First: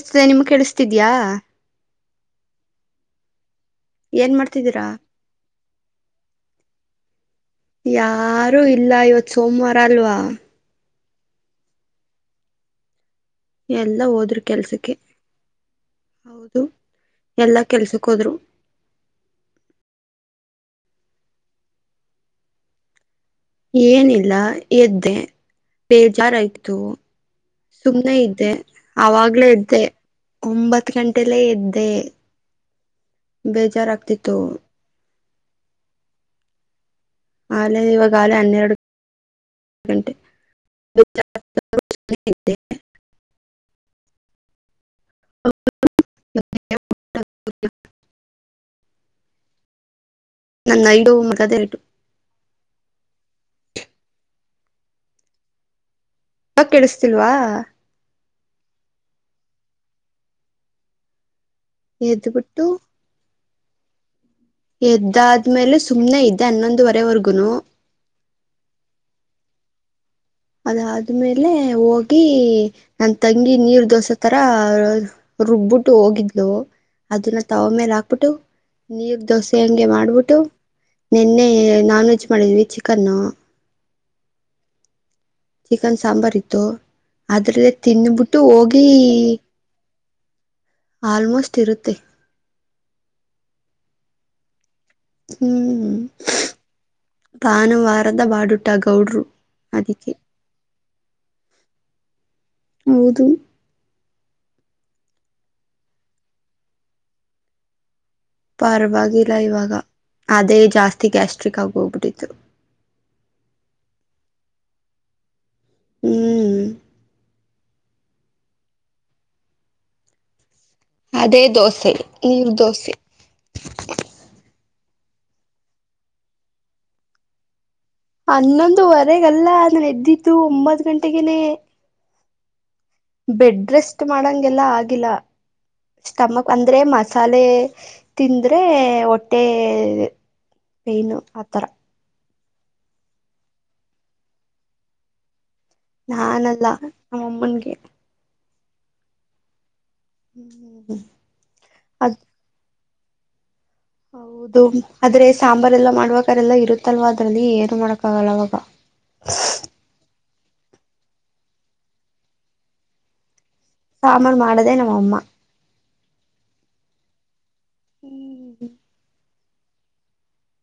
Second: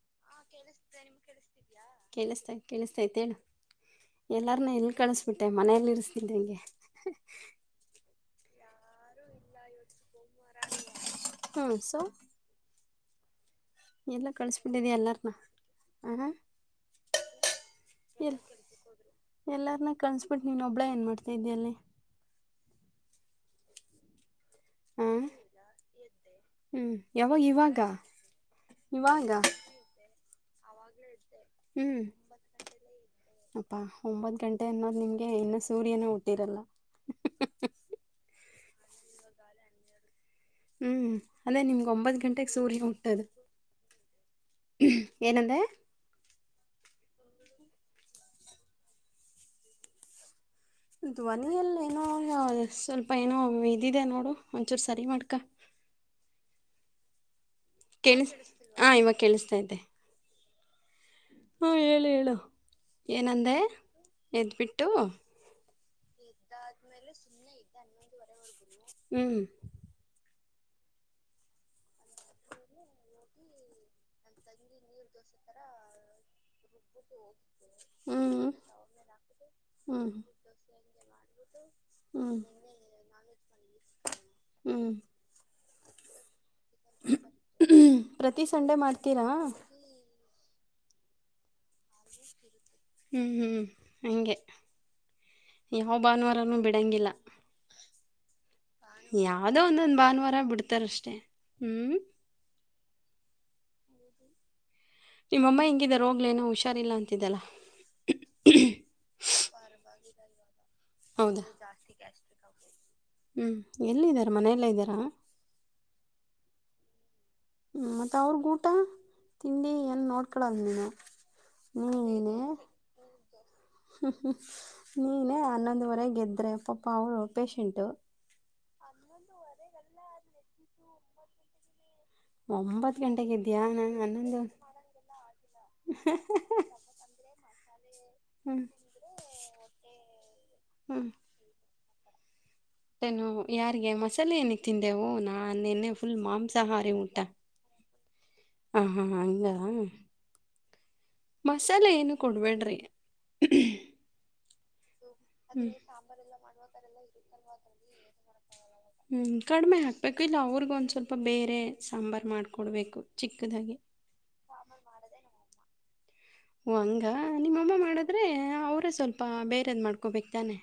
ಸ್ತದೆ ನಿಮ್ಗ ಕೇಳಿಸ್ತಿದ್ಯಾ? ಕೇಳಿಸತಾ ಕೇಳಿಸ್ತಾಯತ್ ಹೇಳು ಏನ್ ಎಲ್ಲಾರನ್ನ ಮಾಡ್ತಿದ್ದೀರಾ ಎಲ್ ಕಳಸ್ ಬಿಟ್ಟೆ ಮನೆಲ್ ಇರಸ್ತಿದ್ದಂಗೆ. ಯಾರೂ ಇಲ್ಲ ಇವತ್ತು ಸೋಮವಾರ ಅಲ್ವಾ? ಹ್ಮ್ ಸೋ ಎಲ್ಲ ಹೋದ್ರು ಕಳಿಸ್ಬಿಟ್ಟಿದ್ದೆ ಕೆಲ್ಸಕ್ಕೆ ಎಲ್ಲರನ್ನ ಹಾಂ ಹೌದು ಎಲ್ಲಾ ಕೆಲ್ಸಕ್ಕ ಹೋದ್ರು. ಎಲ್ಲಾರ್ನ್ನ ಕಳ್ಸಸ್ಬಿಟ್ಟು ನೀನ್ ಒಬ್ಳೆ ಏನ್ ಮಾಡ್ತಿದ್ದಿಯಾ ಅಲ್ಲಿ. ಏನಿಲ್ಲ ಎದ್ದೆ ಹಾಂ ಬೇಜಾರಾಯ್ತು ಹ್ಞೂ ಯಾವಾಗ ಇವಾಗ ಸುಮ್ನೆ ಇದ್ದೆ ಇವಾಗ ಅವಾಗ್ಲೇ ಎದ್ದೆ ಒಂಬತ್ ಗಂಟೆಲ್ಲೇ ಹ್ಞೂ ಎದ್ದೆ ಬೇಜಾರಾಗ್ತಿತ್ತು. ಎ ಇನ್ನು ಸೂರ್ಯನೂ ಹುಟ್ಟಿರಲ್ಲ. ಆಲೇ ಇವಾಗಾಲೇ ಹನ್ನೆರಡು ಗಂಟೆ. ಹ್ಮ್ ಅದೇ ನಿಮ್ಗ ಒಂಬತ್ತು ಗಂಟೆಗ ಸೂರ್ಯ ಹುಟ್ಟದು. ಏನಂದೇ [unintelligible] ನನ್ನ ಐಡು ಮಗದೇ ಇಟು ಧ್ವನಿಯಲ್ಲಿ ಏನೋ ಸ್ವಲ್ಪ ಏನೋ ಇದಿದೆ ನೋಡು ಒಂಚೂರು ಸರಿ ಮಾಡ್ಕ. ಇವಾಗ ಕೆಳಸ್ತಿಲ್ವಾ? ಕೇಳಿಸ ಹಾಂ ಇವಾಗ ಕೇಳಿಸ್ತೈತೆ. ಹೇಳು ಹೇಳು ಎದ್ದಬಿಟ್ಟು ಏನಂದೆ? ಎದ್ಬಿಟ್ಟು ಎದ್ದಾದ್ಮೇಲೆ ಸುಮ್ನೆ ಇದ್ದೆ ಹನ್ನೊಂದುವರೆವರ್ಗುನು. ಹ್ಮ್ ಅದಾದ್ಮೇಲೆ ಹೋಗಿ ನನ್ ತಂಗಿ ನೀರ್ ದೋಸೆ ತರ ರುಬ್ಬುಟ್ಟು ಹೋಗಿದ್ಲು ಅದನ್ನ ತವಾ ಮ್ಯಾಲ ಹಾಕ್ಬಿಟ್ಟು ಹ್ಮ್ ನೀರ್ ದೋಸೆ ಹಂಗೆ ಹ್ಮ್ ಮಾಡ್ಬಿಟ್ಟು ನಿನ್ನೆ ನಾನ್ ವೆಜ್ ಹ್ಮ್ ಮಾಡಿದ್ವಿ ಚಿಕನ್ನು ಹ್ಮ್ ಚಿಕನ್ ಸಾಂಬಾರ ಇತ್ತು ಅದರಲ್ಲೆ ತಿನ್ಬಿಟ್ಟು ಪ್ರತಿ ಸಂಡೆ ಹೋಗಿ ಮಾಡ್ತೀರಾ ಆಲ್ಮೋಸ್ಟ್ ಇರುತ್ತೆ. ಹ್ಮ್ ಹ್ಮ್ ಹ್ಮ್ ಹಂಗೆ ಹ್ಮ್ ಯಾವ ಭಾನುವಾರನೂ ಬಿಡಂಗಿಲ್ಲಾ. ಭಾನುವಾರದ ಬಾಡುಟ ಗೌಡ್ರು ಯಾವ್ದೋ ಒಂದೊಂದ್ ಅದಕ್ಕೆ ಭಾನುವಾರ ಬಿಡ್ತಾರಷ್ಟೇ ಹ್ಮ್. ಹೌದು. ನಿಮ್ಮಮ್ಮ ಹೆಂಗಿದಾರ ಹೋಗ್ಲೆನೋ ಹುಷಾರಿಲ್ಲ ಅಂತಿದ್ದಲ್ಲ. ಪರವಾಗಿಲ್ಲ ಇವಾಗ ಅದೇ ಜಾಸ್ತಿ ಗ್ಯಾಸ್ಟ್ರಿಕ್ ಆಗಿ ಹೋಗ್ಬಿಟ್ಟಿತ್ತು. ಹ್ಞೂ ಎಲ್ಲ ಇದಾರೆ ಮನೆಯಲ್ಲೆ ಇದ್ದೀರಾ? ಹ್ಮ್ ಹ್ಞ ಮತ್ತ ಅವ್ರಗ್ ಊಟ ತಿಂಡಿ ಎನು ನೋಡ್ಕೊಳೋದ ನೀನು. ಅದೇ ಹ್ಮ್ ದೋಸೆ ನೀನೆ ನೀರ್ ದೋಸೆ ಹ್ಮ್ ಹ್ಮ್ ನೀನೇ ಹನ್ನೊಂದುವರೆಗೆದ್ರೆ ಪಾಪಾ ಅವರು ಪೇಷೆಂಟು. ಹನ್ನೊಂದುವರೆಗಲ್ಲ ನಾನ ಎದ್ದಿದ್ದು ಒಂಬತ್ತ ಗಂಟೆಗೆನೆ. ಒಂಬತ್ತು ಗಂಟೆಗೆ ಎದ್ದೀಯಾ ಬೆಡ್ ನಾನು ರೆಸ್ಟ್ ಹನ್ನೊಂದು ಮಾಡಂಗೆಲ್ಲ ಆಗಿಲ್ಲ. ಸ್ಟಮಕ್ ಅಂದ್ರೆ ಮಸಾಲೆ ಹ್ಞೂ ತಿಂದ್ರೆ ಹೊಟ್ಟೆ ಪೇನು ಆ ಥರ. ನ್ನು ಯಾರಿಗೆ ಮಸಾಲೆ ಏನಿಕ್ ತಿಂದೆವು ನಾ ನಿನ್ನೆ ಫುಲ್ ನಾನಲ್ಲ ಮಾಂಸಾಹಾರಿ ಊಟ ನಮ್ಮಮ್ಮನ್ಗೆ ಹ ಹ್ ಹಾ ಹಂಗಾ. ಹ್ಮ್ ಹ್ಮ್ ಹ್ಮ್ ಮಸಾಲೆ ಏನು ಕೊಡ್ಬೇಡ್ರಿ [unintelligible] ಹೌದು ಆದ್ರೆ ಸಾಂಬಾರ್ ಎಲ್ಲ ಮಾಡ್ಬೇಕಾರೆಲ್ಲ ಇರುತ್ತಲ್ವಾ ಅದ್ರಲ್ಲಿ ಏನು ಮಾಡಕ್ಕ ಆಗಲ್ಲ ಅವಾಗ. ಹ್ಞೂ ಕಡಿಮೆ ಹಾಕ್ಬೇಕು ಇಲ್ಲ ಅವ್ರಗ್ ಒಂದ ಸ್ವಲ್ಪ ಬೇರೆ ಸಾಂಬಾರ ಮಾಡಿಕೊಡ್ಬೇಕು ಚಿಕ್ಕದಾಗಿ. ಸಾಂಬಾರ ಮಾಡದೆ ನಮ್ಮಮ್ಮ. ಓ ಹಂಗಾ ನಿಮ್ಮಮ್ಮ ಮಾಡಿದ್ರೆ ಹ್ಮ್ ಅವರೇ ಸ್ವಲ್ಪ ಬೇರೆದ ಮಾಡ್ಕೊಬೇಕ ತಾನೆ.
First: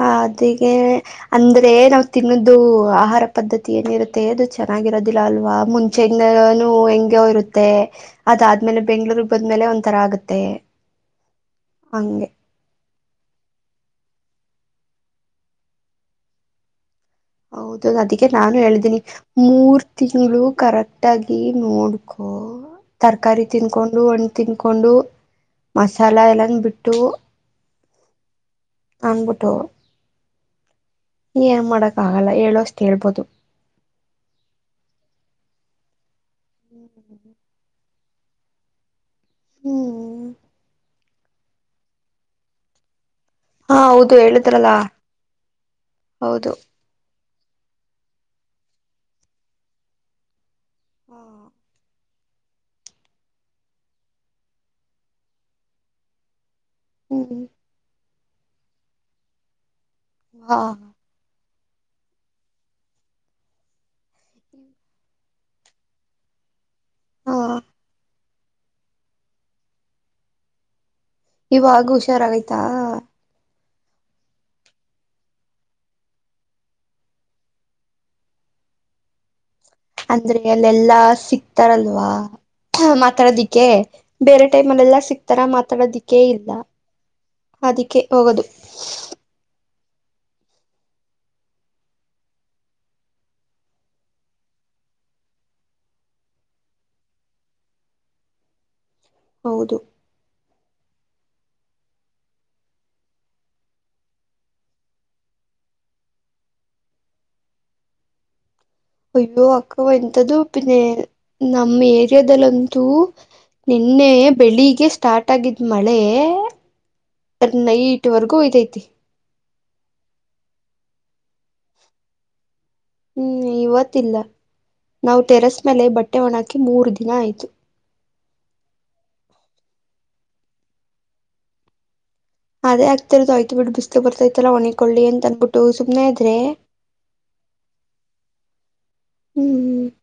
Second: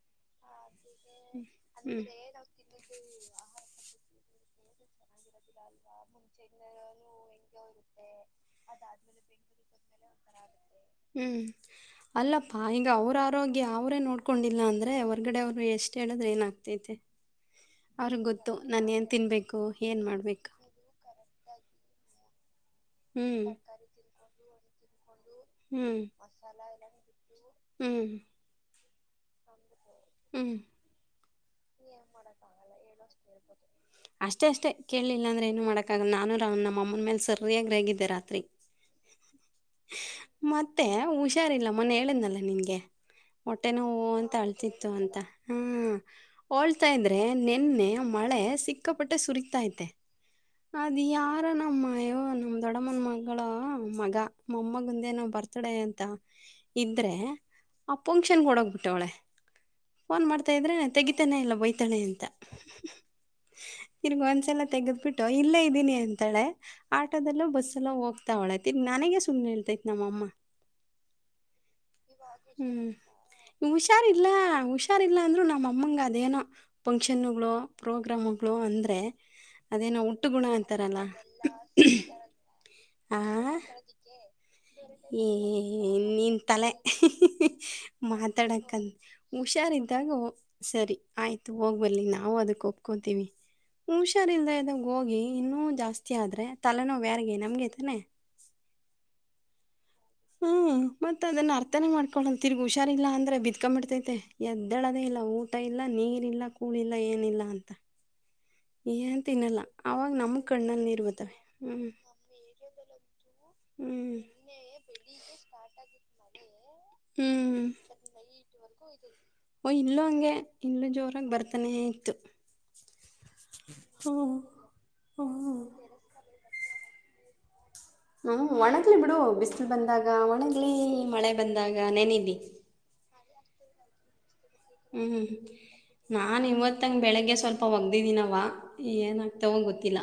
ಹ ಅದಿಗೆ ಅಂದ್ರೆ ಹ್ಮ್. ನಾವ ತಿನ್ನದು ಆಹಾರ ಪದ್ಧತಿ ಏನಿರುತ್ತೆ ಅದು ಚೆನ್ನಾಗಿರೋದಿಲ್ಲ ಅಲ್ವಾ ಮುಂಚೆಯಿಂದನೂ ಹೆಂಗೋ ಇರುತ್ತೆ. ಅದಾದ್ಮೇಲೆ ಬೆಂಗ್ಳೂರ್ ಬದ್ಮೇಲೆ ಒಂಥರಾ ಆಗುತ್ತೆ. ಹ್ಮ್ ಹಂಗೆ ಅಲ್ಲ ಹಾ ಈಗ ಅವ್ರ ಆರೋಗ್ಯ ಅವರೇ ನೋಡ್ಕೊಂಡಿಲ್ಲ ಅಂದರೆ ಹೊರಗಡೆ ಅವ್ರು ಎಷ್ಟ ಹೇಳಿದ್ರೆ ಏನಾಗ್ತೈತೆ. ಹೌದೌ ಅವ್ರಿಗ್ ಅದಕ್ಕೆ ಗೊತ್ತು ನಾನು ನಾನ್ ಹೇಳ್ದೀನಿ ಏನ್ ತಿನ್ಬೇಕು ಮೂರ್ ಏನ್ ತಿಂಗಳು ಮಾಡ್ಬೇಕು ಕರೆಕ್ಟ್ ಟ್ಟಾಗಿ ನೋಡ್ಕೊ ಹ್ಮ್. ತರಕಾರಿ ತಿನ್ಕೊಂಡು ಹಣ್ಣ ತಿನ್ಕೊಂಡು ತಿನ್ಕೊಂಡು ಹ್ಮ್ ಮಸಾಲ ಎಲ್ಲಾನ ಬಿಟ್ಟು ಹ್ಮ್ ಅನ್ಬಿಟ್ಟು ಹ್ಮ್ ಏನ್ ಮಾಡಕ್ ಆಗಲ್ಲ ಹೇಳು ಅಷ್ಟ ಹೇಳ್ಬೋದು. ಅಷ್ಟೇ ಅಷ್ಟೆ ಕೇಳಲಿಲ್ಲಾಂದ್ರೆ ಏನು ಮಾಡಕ್ಕಾಗಲ್ಲ ನಾನು ರಾವ ನಮ್ಮಮ್ಮನ ಮೇಲೆ ಸರ್ರಿಯಾಗಿ ರೇಗಿದ್ದೆ ರಾತ್ರಿ. ಹ್ಮ್ ಮತ್ತೆ ಹುಷಾರಿಲ್ಲ ಮೊನ್ನೆ ಹೇಳಿದ್ನಲ್ಲಾ ನಿಂಗೆ. ಹೊಟ್ಟೆ ಹಾ ನೋವು ಹೌದು ಅಂತ ಹೇಳಿದ್ರಲ್ಲ ಅಳ್ತಿತ್ತು ಅಂತ ಹ ಹೌದು ಹೋಲ್ ಸಿತಾ ಇದ್ರೆ ನಿನ್ನೆ ಮಳೆ ಸಿಕ್ಕಾಪಟ್ಟೆ ಸುರಿತೈತೆ. ಅದು ಯಾರ ನಮ್ಮ ಮ ಅಯ್ಯೋ ನಮ್ ದೊಡ್ಡಮ್ಮನ ಮಗಳ ಮಗ ಮೊಮ್ಮಗಂದೇನೋ ಬರ್ತ್ ಡೇ ಅಂತ ಇದ್ರೆ ಹ್ಮ್ ಆ ಫಂಕ್ಷನ್ ಓಡೋಗ್ಬಿಟ್ವ್ಳೆ. ಫೋನ್ ಮಾಡ್ತಾ ಹಾ ಇದ್ರೆ ತೆಗಿತಾನೆ ಇಲ್ಲ ಬಯ್ತಾಳೆ ಅಂತ. ತಿರ್ಗ ಒಂದ್ಸಲ ತೆಗದ್ ಬಿಟ್ಟು ಇಲ್ಲೇ ಇದ್ದೀನಿ ಅಂತಾಳೆ. ಹಾ ಆಟೋದಲ್ಲೂ ಬಸ್ಸ ಅಲ್ಲೋ ಹೋಗ್ತಾವ್ಳೆ ದಿನ್ ನನಗೆ ಸುಮ್ನ ಹೇಳ್ತೈತ್ ನಮ್ಮಮ್ಮ. ಇವಾಗ ಹುಷಾರಾಗೈತಾ ಹ್ಮ್ ಹುಷಾರಿಲ್ಲ ಹುಷಾರಿಲ್ಲ ಅಂದ್ರೂ ನಮ್ಮಮ್ಮಂಗ ಅದೇನೋ ಫಂಕ್ಷನ್ಗಳು ಪ್ರೋಗ್ರಾಮ್ಗಳು ಅಂದ್ರೆ ಅದೇನೋ ಅಂದ್ರೆ ಹುಟ್ಟುಗುಣ ಅಲ್ಲೆಲ್ಲಾ ಅಂತಾರಲ್ಲ ಸಿಕ್ತಾರಲ್ವಾ ಆ ಮಾತಾಡೋದಿಕ್ಕೆ ಬೇರೆ ಟೈಮ್ ಅಲ್ಲೆಲ್ಲ ಸಿಕ್ತಾರ ಮಾತಾಡೋದಿಕ್ಕೆ ಇಲ್ಲ. [unintelligible] ಅದಕ್ಕೆ ಹೋಗೋದು ಮಾತಾಡಕಂದ ಹುಷಾರಿದ್ದಾಗ ಸರಿ ಆಯ್ತು ಹೋಗ್ಬಲಿ ನಾವು ಅದಕ್ಕ ಒಪ್ಕೊತೀವಿ. ಹುಷಾರಿಲ್ದೇ ಇದ್ದಾಗ ಹೋಗಿ ಇನ್ನೂ ಜಾಸ್ತಿ ಆದ್ರೆ ತಲೆ ನೋವ್ ಯಾರ್ಗೆ ನಮ್ಗೆತಾನೆ. ಹೌದು. ಹ್ಮ್ ಮತ್ತ ಅದನ್ನ ಅರ್ಥನೇ ಮಾಡ್ಕೊಳ್ಳ ತಿರ್ಗ ಹುಷಾರಿಲ್ಲಾ ಅಂದ್ರೆ ಬಿದ್ಕೊಂಡ್ಬಿಡ್ತೈತೆ ಎದ್ದೆಳದೇ ಇಲ್ಲ. ಊಟ ಇಲ್ಲ ನಿರಿಲ್ಲ ಕೂಳ್ ಇಲ್ಲ ಏನಿಲ್ಲ ಅಂತ. ಏನ್ ಅಯ್ಯೋ ತಿನ್ನಲ್ಲ ಅಕ್ಕವ ಅವಾಗ ನಮ್ ಎಂತದುಪಿನ್ನೇ ಕಣ್ಣಲ್ಲಿ ನೀರ್ ಬರ್ತವೆ ನಮ್ಮ ಏರಿಯಾದಲ್ಲಂತೂ. ನಿನ್ನೆ ಹ್ಮ್ ಬೆಳಿಗ್ಗೆ ಸ್ಟಾರ್ಟ್ ಆಗಿದ್ ಮಳೆ ಹ್ಮ್ ನೈಟ್ವರೆಗೂ ಇದೈತಿ ಓ ಇಲ್ಲೂ ಹಂಗೆ ಇಲ್ಲೂ ಜೋರಾಗ್ ಬರ್ತಾನೆ ಇತ್ತು. ಹ್ಮ್ ಇವತ್ತಿಲ್ಲ ಹ್ಮ ನಾವು ಟೆರಸ್ ಮೇಲೆ ಬಟ್ಟೆ ಒಣ ಹಾಕಿ ಮೂರ್ ದಿನ ಆಯ್ತು. ಹ ಒಣಗಲಿ ಬಿಡು ಬಿಸಿಲು ಬಂದಾಗ ಒಣಗಲಿ ಮಳೆ ಬಂದಾಗ ನೇನಿಲಿ. ಅದೇ ಆಗ್ತಿರೋದು ಆಯ್ತುಬ ಬಿಡು ಬಿ ಹ್ಮ್ ಸುಮ್ನೆ ನಾ ಇದ್ರೆ ಇವತ್ತಂಗ ಬೆಳಿಗ್ಗೆ ಸ್ವಲ್ಪ ವಗ್ದಿದೀನವ್ವ. ಏನಾಗ್ತವೋ ಹ್ಮ್ ಗೊತ್ತಿಲ್ಲ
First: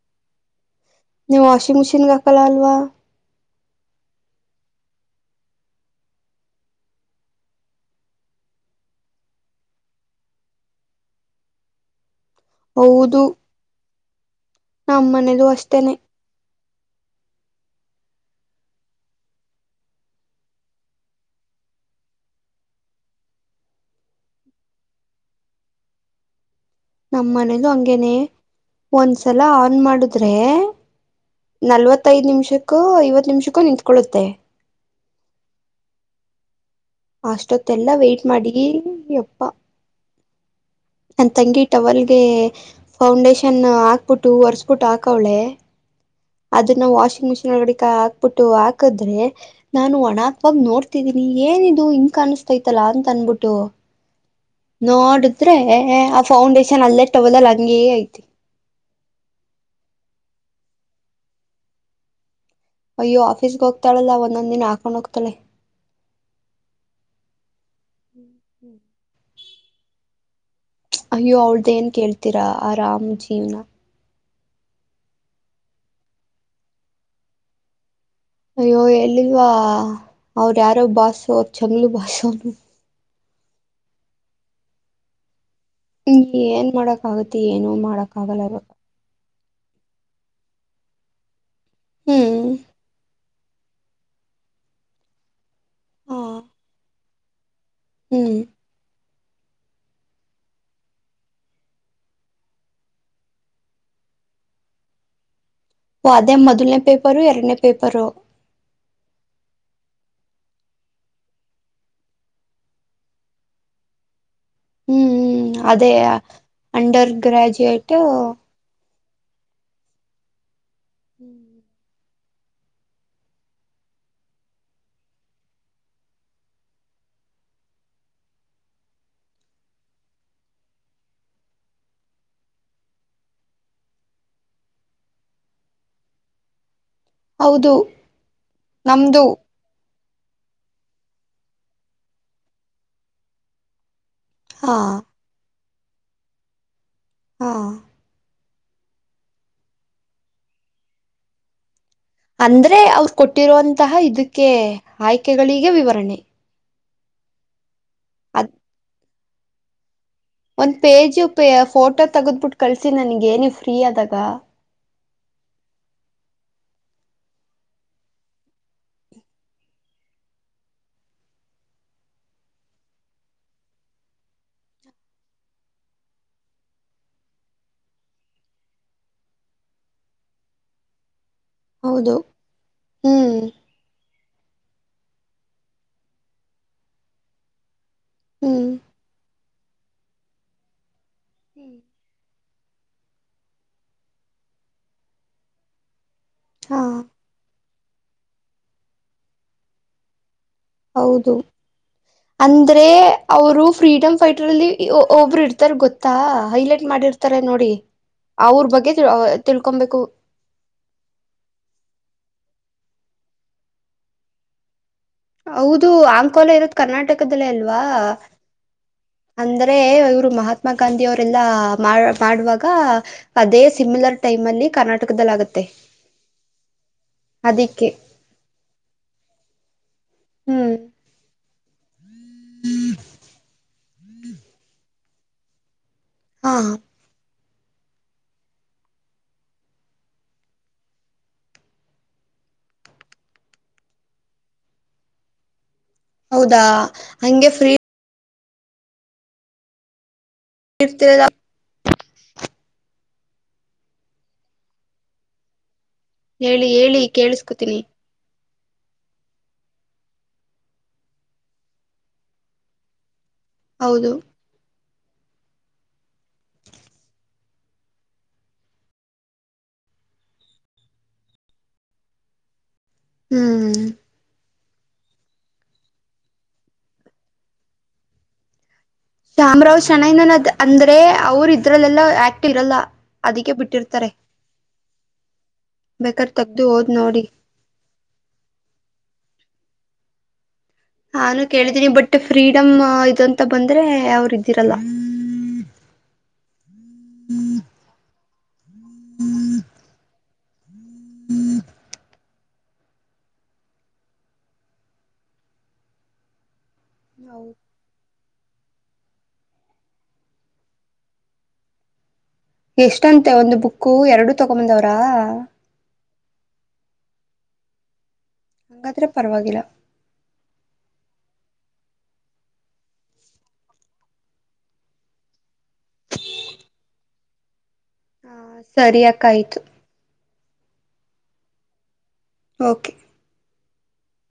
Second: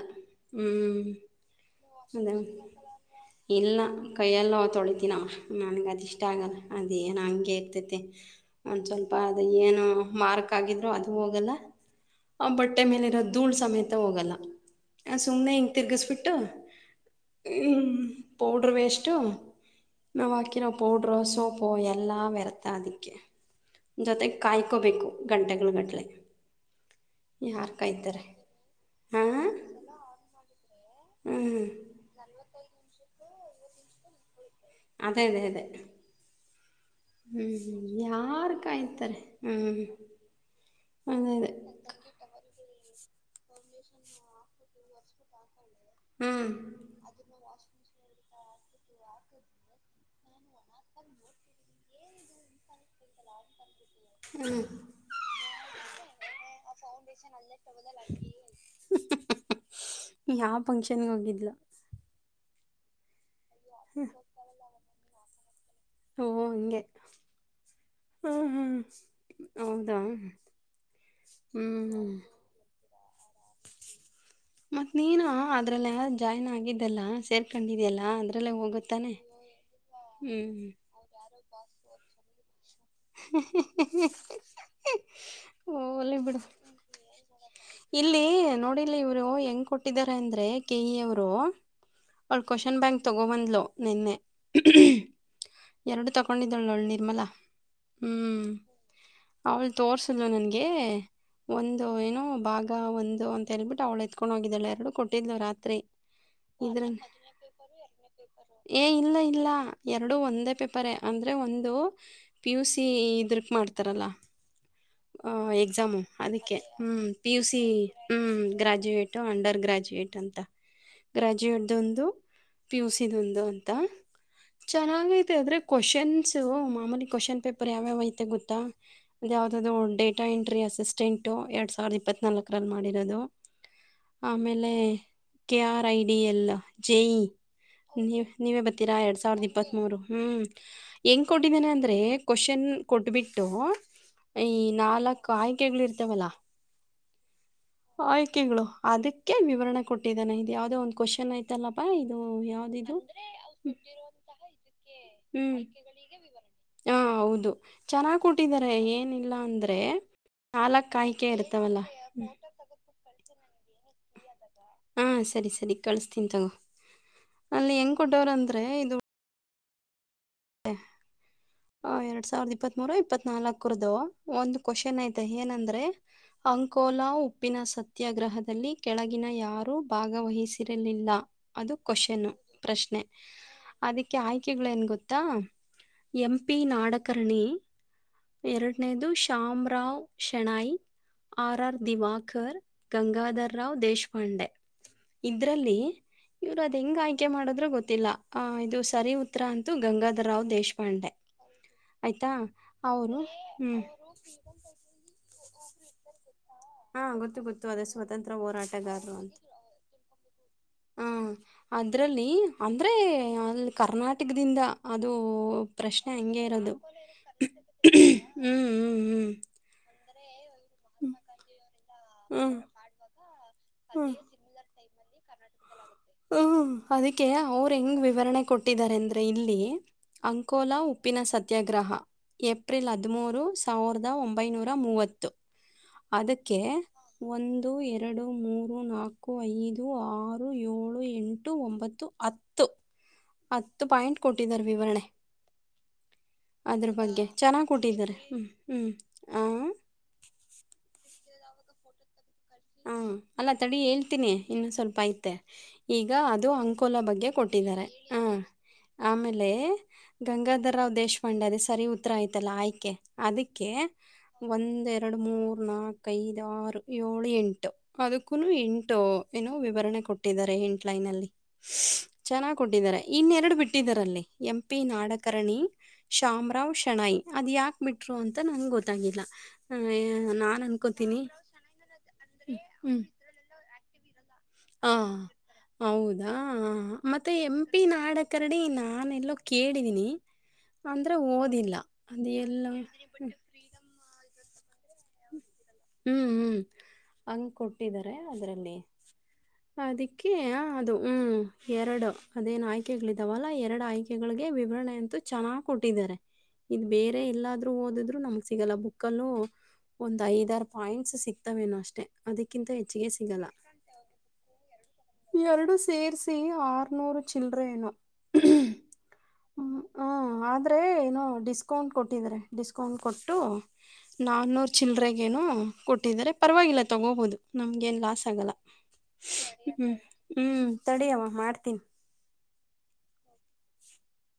ಹ್ಮ್ ನೀವ್ ವಾಷಿಂಗ್ ಮಿಷಿನ್ಗೆ ಅದೇ ಮ ಹಾಕಲ್ಲ ಅಲ್ವಾ ಇಲ್ಲ ಕೈಯೆಲ್ಲ ತೊಳಿತೀನಮ್ಮ ನನಗೆ ಅದು ಇಷ್ಟ ಆಗಲ್ಲ ಅದೇಏನು ಹಂಗೆ ಇರ್ತೈತೆ. ಒಂದು ಸ್ವಲ್ಪ ಅದು ಏನೋ ಮಾರ್ಕ್ ಆಗಿದ್ರು ಅದು ಹೋಗಲ್ಲ. ಆ ಬಟ್ಟೆ ಮೇಲೆ ಹೌದು ಇರೋ ಧೂಳು ಸಮೇತ ಹೋಗಲ್ಲ ನಮ್ ಅ ಮನೇಲೂ ಸುಮ್ಮ್ನೆ ಹಿಂಗೆ ಅಷ್ಟೇನೆ ತಿರುಗಿಸ್ಬಿಟ್ಟು. Powder waste. ನವಾಕಿರೋ ಪೌಡರೋ ಸೋಪೋ ಎಲ್ಲಾ ವ್ಯರ್ಥ ಅದಕ್ಕೆ. ಜೊತೆಗೆ ಕಾಯ್ಕೋಬೇಕು ಗಂಟೆಗಳು ಗಟ್ಲೆ. ನಮ್ಮ ಮನೆದು ಹಂಗೇನೆ ಒಂದ್ಸಲ ಹಾಂ ಆನ್ ಮಾಡಿದ್ರೆ ಹ್ಞೂ ನಲ್ವತ್ತ್ [unintelligible] ಐದ್ ನಿಮಿಷಕ್ಕೂ ಐವತ್ತ್ ನಿಮಷಕ್ಕೂ ನಿಂತ್ಕೊಳ್ಳುತ್ತೆ. ಅದೇ ಅದೇ ಅದೇ. ಹ್ಮ್ ಅಷ್ಟೊತ್ತೆಲ್ಲಾ ವೆಯ್ಟ್ ಮಾಡಿ ಯಾರ್ ಕಾಯ್ತಾರೆ ಯಪ್ಪಾ ಹ್ಮ್ ಅದೇ ನನ್ ಅದೇ. ತಂಗಿ ಟವಲ್ಗೆ ಫೌಂಡೇಶನ್ ಹಾಕ್ಬಿಟ್ಟು ಒರ್ಸ್ಬಿಟ್ಟು ಹಾಕವ್ಳೆ. ಹ್ಮ್ ಅದನ್ನ ವಾಷಿಂಗ್ ಮಿಷಿನ್ [unintelligible] ಗಡಿಕ ಹಾಕ್ಬಿಟ್ಟು ಹಾಕದ್ರೆ ನಾನು ಒಣಕ್ವಾಗ ನೋಡ್ತಿದೀನಿ ಏನಿದ್ [unintelligible] ದು ಹಿಂಗ್ ಕಾಣಿಸ್ತಾ ಇತ್ತಲ್ಲ ಅಂತ ಅನ್ಬಿಟ್ಟು. ಹ್ಮ್ ನೋಡಿದ್ರೆ ಆ ಫೌಂಡೇಶನ್ ಅಲ್ಲೆ ಟವೇಲಲ್ಲಿ ಹಂಗೆ ಐತೆ. ಯಾವ ಫಂಕ್ಷನ್ಗೆ ಹೋಗಿದ್ಲೋ. ಅಯ್ಯೋ ಆಫೀಸ್ಗ್ ಹೋಗತಾಳಲ್ಲ ಒಂದೊಂದ್ ದಿನ ಹಾಕೊಂಡ್ ಹೋಗ್ತಾಳೆ. ಓ ಹಂಗೆ ಹ್ಮ ಹ್ಮ್ ಹೌದಾ. ಅಯ್ಯೋ ಅವ್ಳದ್ ಏನ್ ಕೇಳ್ತೀರಾ ಆರಾಮ್ ಜೀವ್ನ. ಮತ್ತ್ ನೀನು ಅದ್ರಲ್ಲ ಜಾಯ್ನ್ ಆಗಿದ್ದಲ್ಲ ಸೇರ್ಕೊಂಡಿದ್ಯಲ್ಲ ಅದ್ ಅಯ್ಯೋ ಹೇಲ್ಲಿಲ್ವಾ ಅವ್ರ ಹ್ಮ್ ಯಾರೋ ಭಾಸು ಅವರು ಚಂಗ್ಲು ಭಾಸು. ಹ ಹ್ಮ್ ಹ್ಮ್ ಹ್ಮ್ ಹ್ ಹೋಗ್ಲಿ ಬಿಡು ಏನ್ ಮಾಡಕ್ ಆಗತ್ತೆ ಏನು ಮಾಡಕ್ ಇಲ್ಲಿ ಆಗಲ್ಲ ಇವಾಗ ನೋಡಿ. ಅಲ್ಲಿ ಇವರು ಹೆಂಗ್ ಕೊಟ್ಟಿದ್ದಾರೆ ಅಂದ್ರೆ ಕೆಇ ಅವರು ಅವ್ಳ ಹ್ಮ್ ಕ್ವೆಶ್ಚನ್ ಬ್ಯಾಂಕ್ ತೊ ತಗೊಂ ಬಂದ್ಲು ನಿನ್ನೆ ಎರಡು ಹ ತಗೊಂಡಿದ್ದಾಳ ನೋಳು ನಿರ್ಮಲಾ. ಹ್ಮ್ ಅವಳ್ ತೋರ್ಸುದ್ಲು ನನ್ಗೆ. ಒಂದು ಏನೋ ಭಾಗ ಒಂದು ಅಂತ ಹೇಳ್ಬಿಟ್ಟು ಅವಳು ಎತ್ಕೊಂಡು ಹೋಗಿದ್ದಾಳೆ ಎರಡು ಕೊಟ್ಟಿದ್ಲು ರಾತ್ರಿ. ಓ ಅದೇ ಮೊದಲನೇ ಇದ್ರ ಪೇಪರು ಎರಡನೇ ಪೇಪರು. ಏ ಇಲ್ಲ ಇಲ್ಲ ಎರಡು ಒಂದೇ ಪೇಪರ್ರೇ ಅಂದ್ರೆ ಒಂದು. ಪಿ ಯು ಸಿ ಇದ್ರಕ್ಕ್ ಮಾಡ್ತಾರಲ್ಲ. ಹ ಹ್ಮ್ ಅದೇ ಎಕ್ಸಾಮು ಅದಕ್ಕೆ ಹ್ಮ್ under P U C graduate ಹ್ಮ್ ಗ್ರಾಜುಯೇಟ್. ಅಂಡರ್ ಗ್ರಾಜುಯೇಟ್ ಅಂತ ಗ್ರಾಜುಯೇಟ್ ದೊಂದು ಪಿ ಯು ಸಿ ದೊಂದು ಅಂತ ಚೆನ್ನಾಗ್ ಐತೆ ಆದರೆ ಕೋಶನ್ಸು ಮಾಮೂಲಿ. ಕ್ವೆಶನ್ ಪೇಪರ್ ಯಾವ್ ಯಾವ್ ಐತೆ ಗೊತ್ತಾ. ಅದು ಯಾವ್ದ ಅದು ಡೇಟಾ ಎಂಟ್ರಿ ಅಸಿಸ್ಟೆಂಟು ಎರಡು ಸಾವಿರ ಇಪ್ಪತ್ನಾಲ್ಕರಲ್ಲಿ ಮಾಡಿರೋದು. ಆಮೇಲೆ ಕೆ ಆರ್ ಐ ಡಿ ಎಲ್ಲ ಜೆ ಇ. ಹೌದು ನೀವ ನೀವೇ ಬತೀರಾ ಎರಡ್ ನಮ್ದು ಸಾವಿರದ ಇಪ್ಪತ್ತ್ ಮೂರು ಹ್ಮ್ ಹೆಂಗ್ ಕೊಟ್ಟಿದ್ದನೆ ಅಂದ್ರ ದ್ರೆ ಕ್ವಶನ್ ಕೊಟ್ಬಿಟ್ಟು ಈ ಹಾ ನಾಲಕ್ ಆಯ್ಕೆಗಳು ಇರ್ತವಲ್ಲಾ. ಹಾ ಆಯ್ಕೆಗಳು ಅದಕ್ಕೆ ವಿವರಣ ಕೊಟ್ಟಿದ್ದಾನ ಯಾವ್ದೋ ಒಂದು ಕ್ವಶನ ಆಯ್ತ ಇತ್ತಲ್ಲಪ್ಪಾ ಇದು ಯಾವ್ದು ಅಂದ್ರೆ ಇದು ಅವ್ರು ಕೊಟ್ಟಿರುವಂತಹ ಇದಕ್ಕೆ ಹ್ಮ. ಆಯ್ಕೆಗಳಿಗೆ ವಿವರಣೆ ಹಾ ಹೌದು ಚೆನ್ನಾಗ್ ಅದ ಕುಟ್ಟಿದ್ದಾರೆ ಏನಿಲ್ಲ ಅಂದ್ರೆ. ಒಂದ್ ನಾಲ್ಕ್ ಪೇಜು ಆಯ್ಕೆ ಪೆ ಇರ್ತಾವಲ್ಲ ಫೋಟೋ ತಗದ್ಬಿಟ್ಟು ಕಳಿಸಿ ನನಗೆ ನೀವ್ ಫ್ರೀ ಆದಾಗ. ಹಾ ಸರಿ ಸರಿ ಕಳಸ್ತೀನಿ ತಗೋ ಅಲ್ಲಿ ಹೆಂಗ್ ಕೊಟ್ಟವ್ರ ಅಂದ್ರೆ ಇದು. ಹ [unintelligible] ಹ ಎರಡ್ ಸಾವಿರದ ಇಪ್ಪತ್ತ್ ಮೂರು ಇಪ್ಪತ್ ನಾಲ್ಕರದು ಒಂದು ಕ್ವಶನ್ ಐತೆ ಏನಂದ್ರೆ. ಅಂಕೋಲಾ ಉಪ್ಪಿನ ಸತ್ಯಾಗ್ರಹದಲ್ಲಿ ಕೆಳಗಿನ ಯಾರು ಭಾಗವಹಿಸಿರಲಿಲ್ಲ. ಅದು ಹೌದು ಕ್ವಶನು ಪ್ರಶ್ನೆ ಹ್ಮ್ ಅದಕ್ಕೆ ಆಯ್ಕೆಗಳು ಏನ್ ಗೊ ತ್ತ ಎಂ ಪಿ ನಾಡಕರ್ಣಿ. ಹ್ಮ್ ಎರಡನೇದು ಶಾಮರಾವ್ ಶೆಣಾಯಿ ಆರ್ ಹ್ಮ್ ಆರ್ ದಿವಾಕರ್. ಗಂಗಾಧರ ರಾವ್ ದೇಶಪಾಂಡೆ ಇದ್ರಲ್ಲಿ. ಇವ್ರ ಅದ ಹಾ ಹೆಂಗ್ ಆಯ್ಕೆ ಮಾಡದ್ರು ಗೊತ್ತಿಲ್ಲ ಆ ಇದು ಸರಿ ಉತ್ತರ ಅಂತು ಗಂಗಾಧರಾವ್ ದೇಶ್ ಹೌದು ಅಂದ್ರೆ ಅವರು ಫ್ರೀಡಂ ಫೈಟರಲ್ಲಿ. ಒ ಒಬೋಬ್ರು ಇರ್ತಾರ ಗೊತ್ತಾ ಹೈಲೈಟ್ ಹಾ ಮಾಡಿರ್ತಾರೆ ಗೊತ್ತು ಗೊತ್ತು ನೋಡಿ ಅದೇ ಸ್ವತಂತ್ರ ಅವ್ರ ಬಗ್ಗೆ ತಿಳ್ ಹೋರಾಟಗಾರರು [unintelligible] ತಿಳ್ ಕೊಂಬೇಕು. ಹಾ ಅದರಲ್ಲಿ ಅಂದರೆ ಅಲ್ ಕರ್ನಾಟಕದಿಂದ. ಅದು ಹೌದು ಪ್ರಶ್ನೆ ಹಂಗೆ ಆಂಕೋಲ ಇರೋದು ಕರ್ನಾಟಕದಲ್ಲೇ ಅಲ್ವಾ ಹ್ಮ್ ಹ್ಮ್ ಹ್ಮ್. ಆದ್ರೆ ಇವ್ರು ಮಹಾತ್ಮ ಗಾಂಧಿ ಅವ್ರೆಲ್ಲ ಮಾಡ ಹ್ಮ್ ಪಾಡುವಾಗ ಅದೇ ಸಿಮಿಲರ್ ಟೈಮಲ್ಲಿ ಕರ್ನಾಟಕದಲ್ಲ ಆಗುತ್. ಹ್ಮ ಅದಕ್ಕೆ ಅವ್ರ ಅದಕ್ಕೆ ಹೆಂಗ್ ವಿವರಣೆ ಕೊಟ್ಟಿದ್ದಾರೆ ಅಂದ್ರೆ ಇಲ್ಲಿ. ಹ್ಮ್ ಅಂಕೋಲಾ ಉಪ್ಪಿನ ಸತ್ ತ್ಯಾಗ್ರಹ ಏಪ್ರಿಲ್ ಹದಮೂರು ಸಾವಿರದ ಒಂಬೈನೂರಾ ಮೂವತ್ತು. ಹಾ ಅದಕ್ಕೆ ಒಂದು ಎರಡು ಮೂರು ನಾಕು ಐದು ಆರು ರು ಏಳು ಎಂಟು ಒಂಬತ್ತು ಹತ್ತು. ಹತ್ತು ಪಾಯಿಂಟ್ ಕೊಟ್ಟಿದಿದ್ದಾರೆ ವಿವರಣೆ. ಹೌದಾ ಅದ್ರ ಬಗ್ಗೆ ಹಂಗೆ ಚೆನ್ನಾಗ್ ಫ್ರೀ ಕುಟ್ಟಿದ್ದಾರೆ ಹ್ಮ್ ಹ್ಮ್ ಆ ಇರ್ತಿಲ್ಲ. ಹಾ ಅಲ್ಲಾ ತಡಿ ಹೇಳ್ತೀನಿ ಇನ್ನ ಸ್ವಲ್ಪ ಐತೆ ಈಗ ಅದು ಹೇಳಿ ಹೇಳಿ ಅಂಕೋಲ ಬಗ್ಗೆ ಕೇಳಿಸ್ಕೊತೀನಿ ಕೊಟ್ಟಿದ್ದಾರೆ ಹ. ಆಮೇಲೆ ಗಂಗಾಧರ ರಾವ್ ದೇಶಪಾಂಡೆ ಅದೇ ಸರಿ ಉತ್ತರ ಆಯ್ತಲ್ಲ ಆಯ್ಕೆ. ಅದಕ್ಕೆ ಹೌದು ಒಂದ್ ಎರಡ ಮೂರ ನಾಕ ಐದ ಆರು ಏಳು ಎಂಟ ಟು ಅದಕ್ಕುನು ಎಂಟು ಏನೋ ವಿವರಣೆ ಕೊಟ್ಟಿದ್ದಾರೆ ಎಂಟ್ ಲೈನಲ್ಲಿ. ಚೆನ್ನಾಗ್ ಕೊಟ್ಟಿದಿದ್ದಾರೆ ಇನ್ನೆರಡ ಹ್ಮ್ ಬಿಟ್ಟಿದಾರಲ್ಲಿ. ಎಂ ಪಿ ನಾಡಕರ್ಣಿ ಶಾಮರಾವ್ ಶೆಣಾಯಿ ಅದು ಯಾಕೆ ಬಿಟ್ರು ಅಂತ ನಂಗ ಗೊತ್ತ ಗೊತ್ತಾಗಿಲ್ಲ ಶಾಮರಾವ್ ಹ ನಾನ್ ಅನ್ಕೋತೀನಿ. ಅದ್ರಲ್ಲೆಲ್ಲ ಆಕ್ಟ್ ಇರಲ್ಲ ಅದಕ್ಕೆ ಬಿಟ್ಟಿರ್ತಾರೆ. ಹಾ ಬೇಕಾರ್ ಹೌದಾ ಹ ತೆಗ್ದು ಓದ್ ನೋಡಿ ಮತ್ತೆ ಎಮ್ ಪ್ಪಿ ನಾಡ ಕರಡಿ ನಾನೆಲ್ಲೋ ಕೇಳಿದೀನಿ. ಅಂದ್ರೆ ನಾನು ಓದಿಲ್ಲ. ಕೇಳಿದ್ದೀನಿ ಬಟ್ ಅದು ಎಲ್ಲೋ ಫ್ರೀಡಮ್ ಹ್ಮ್. ಇದಂತ ಬಂದ್ರೆ ಅವ್ರು ಇದ್ದೀರಲ್ಲ. ಹ್ಮ್ ಹ್ಮ್ ಹಂಗ ಕೊಟ್ಟಿದ್ದಾರೆ ಅದ್ರಲ್ಲಿ ಅದಿಕ್ಕೆ. ಅದು ಹ್ಮ್ ಎರಡು ಅದೇನು ಆಯ್ಕೆಗಳಿದಾವಲ್ಲ ಎರಡು ಆಯ್ಕೆಗಳಿಗೆ ವಿವರಣೆ ಅಂತೂ ಚೆನ್ನಾಗ್ ಕೊಟ್ಟಿದ್ದಾರೆ ಇದು ಬೇರೆ ಎಲ್ಲಾದ್ರರು ಓದಿದ್ರು ನಮಗ್ ಸಿಗಲ್ಲ ಬುಕ್ ಲ್ಲೂ ಒಂದ್ ಐದಾರ ಪಾಯಿಂಟ್ಸ್ ಸಿಗ್ತವೆೇನೋ ಅಷ್ಟೇ ಅದಕ್ಕಿಂತ ಹೆಚ್ಚಿಗೆ ಸಿಗಲ್ಲ ಕೂ ಎರಡು ತೊಗೊಂಬಂದವ್ರಾ ಎರಡು ಸೇರಿಸಿ ಆರುನೂರು ಚಿಲ್ಲ್ರೇನು ಹಾಗಾದ್ರೆ ಪರವಾಗಿಲ್ಲ ಹಾಂ ಆದರೆ ಏನ ಡಿಸ್ಕೌಂಟ್ ಕೊಟ್ಟಿದಿದ್ದಾರೆ ಡಿಸ್ಕೌಂಟ್ ಕೊಟ್ಟು ನಾನ್ನೂರು ಚಿಲ್ಲರೆಗ ಏನು ಕೊಟ್ಟಿದರೆ ಪರವಾಗಿಲ್ಲ ತೊಗೋಬಹುದು ನಮ್ಗೆನ್ ಲಾಸ್ ಆಗಲ್ಲ ಹ ಸರಿ ಅಕ್ಕ ಆಯ್ತು ಹ್ಮ ಹ್ಮ್ ತಡಿಯವ ಮಾಡ್ತೀನಿ ಓಕೆ [inaudible]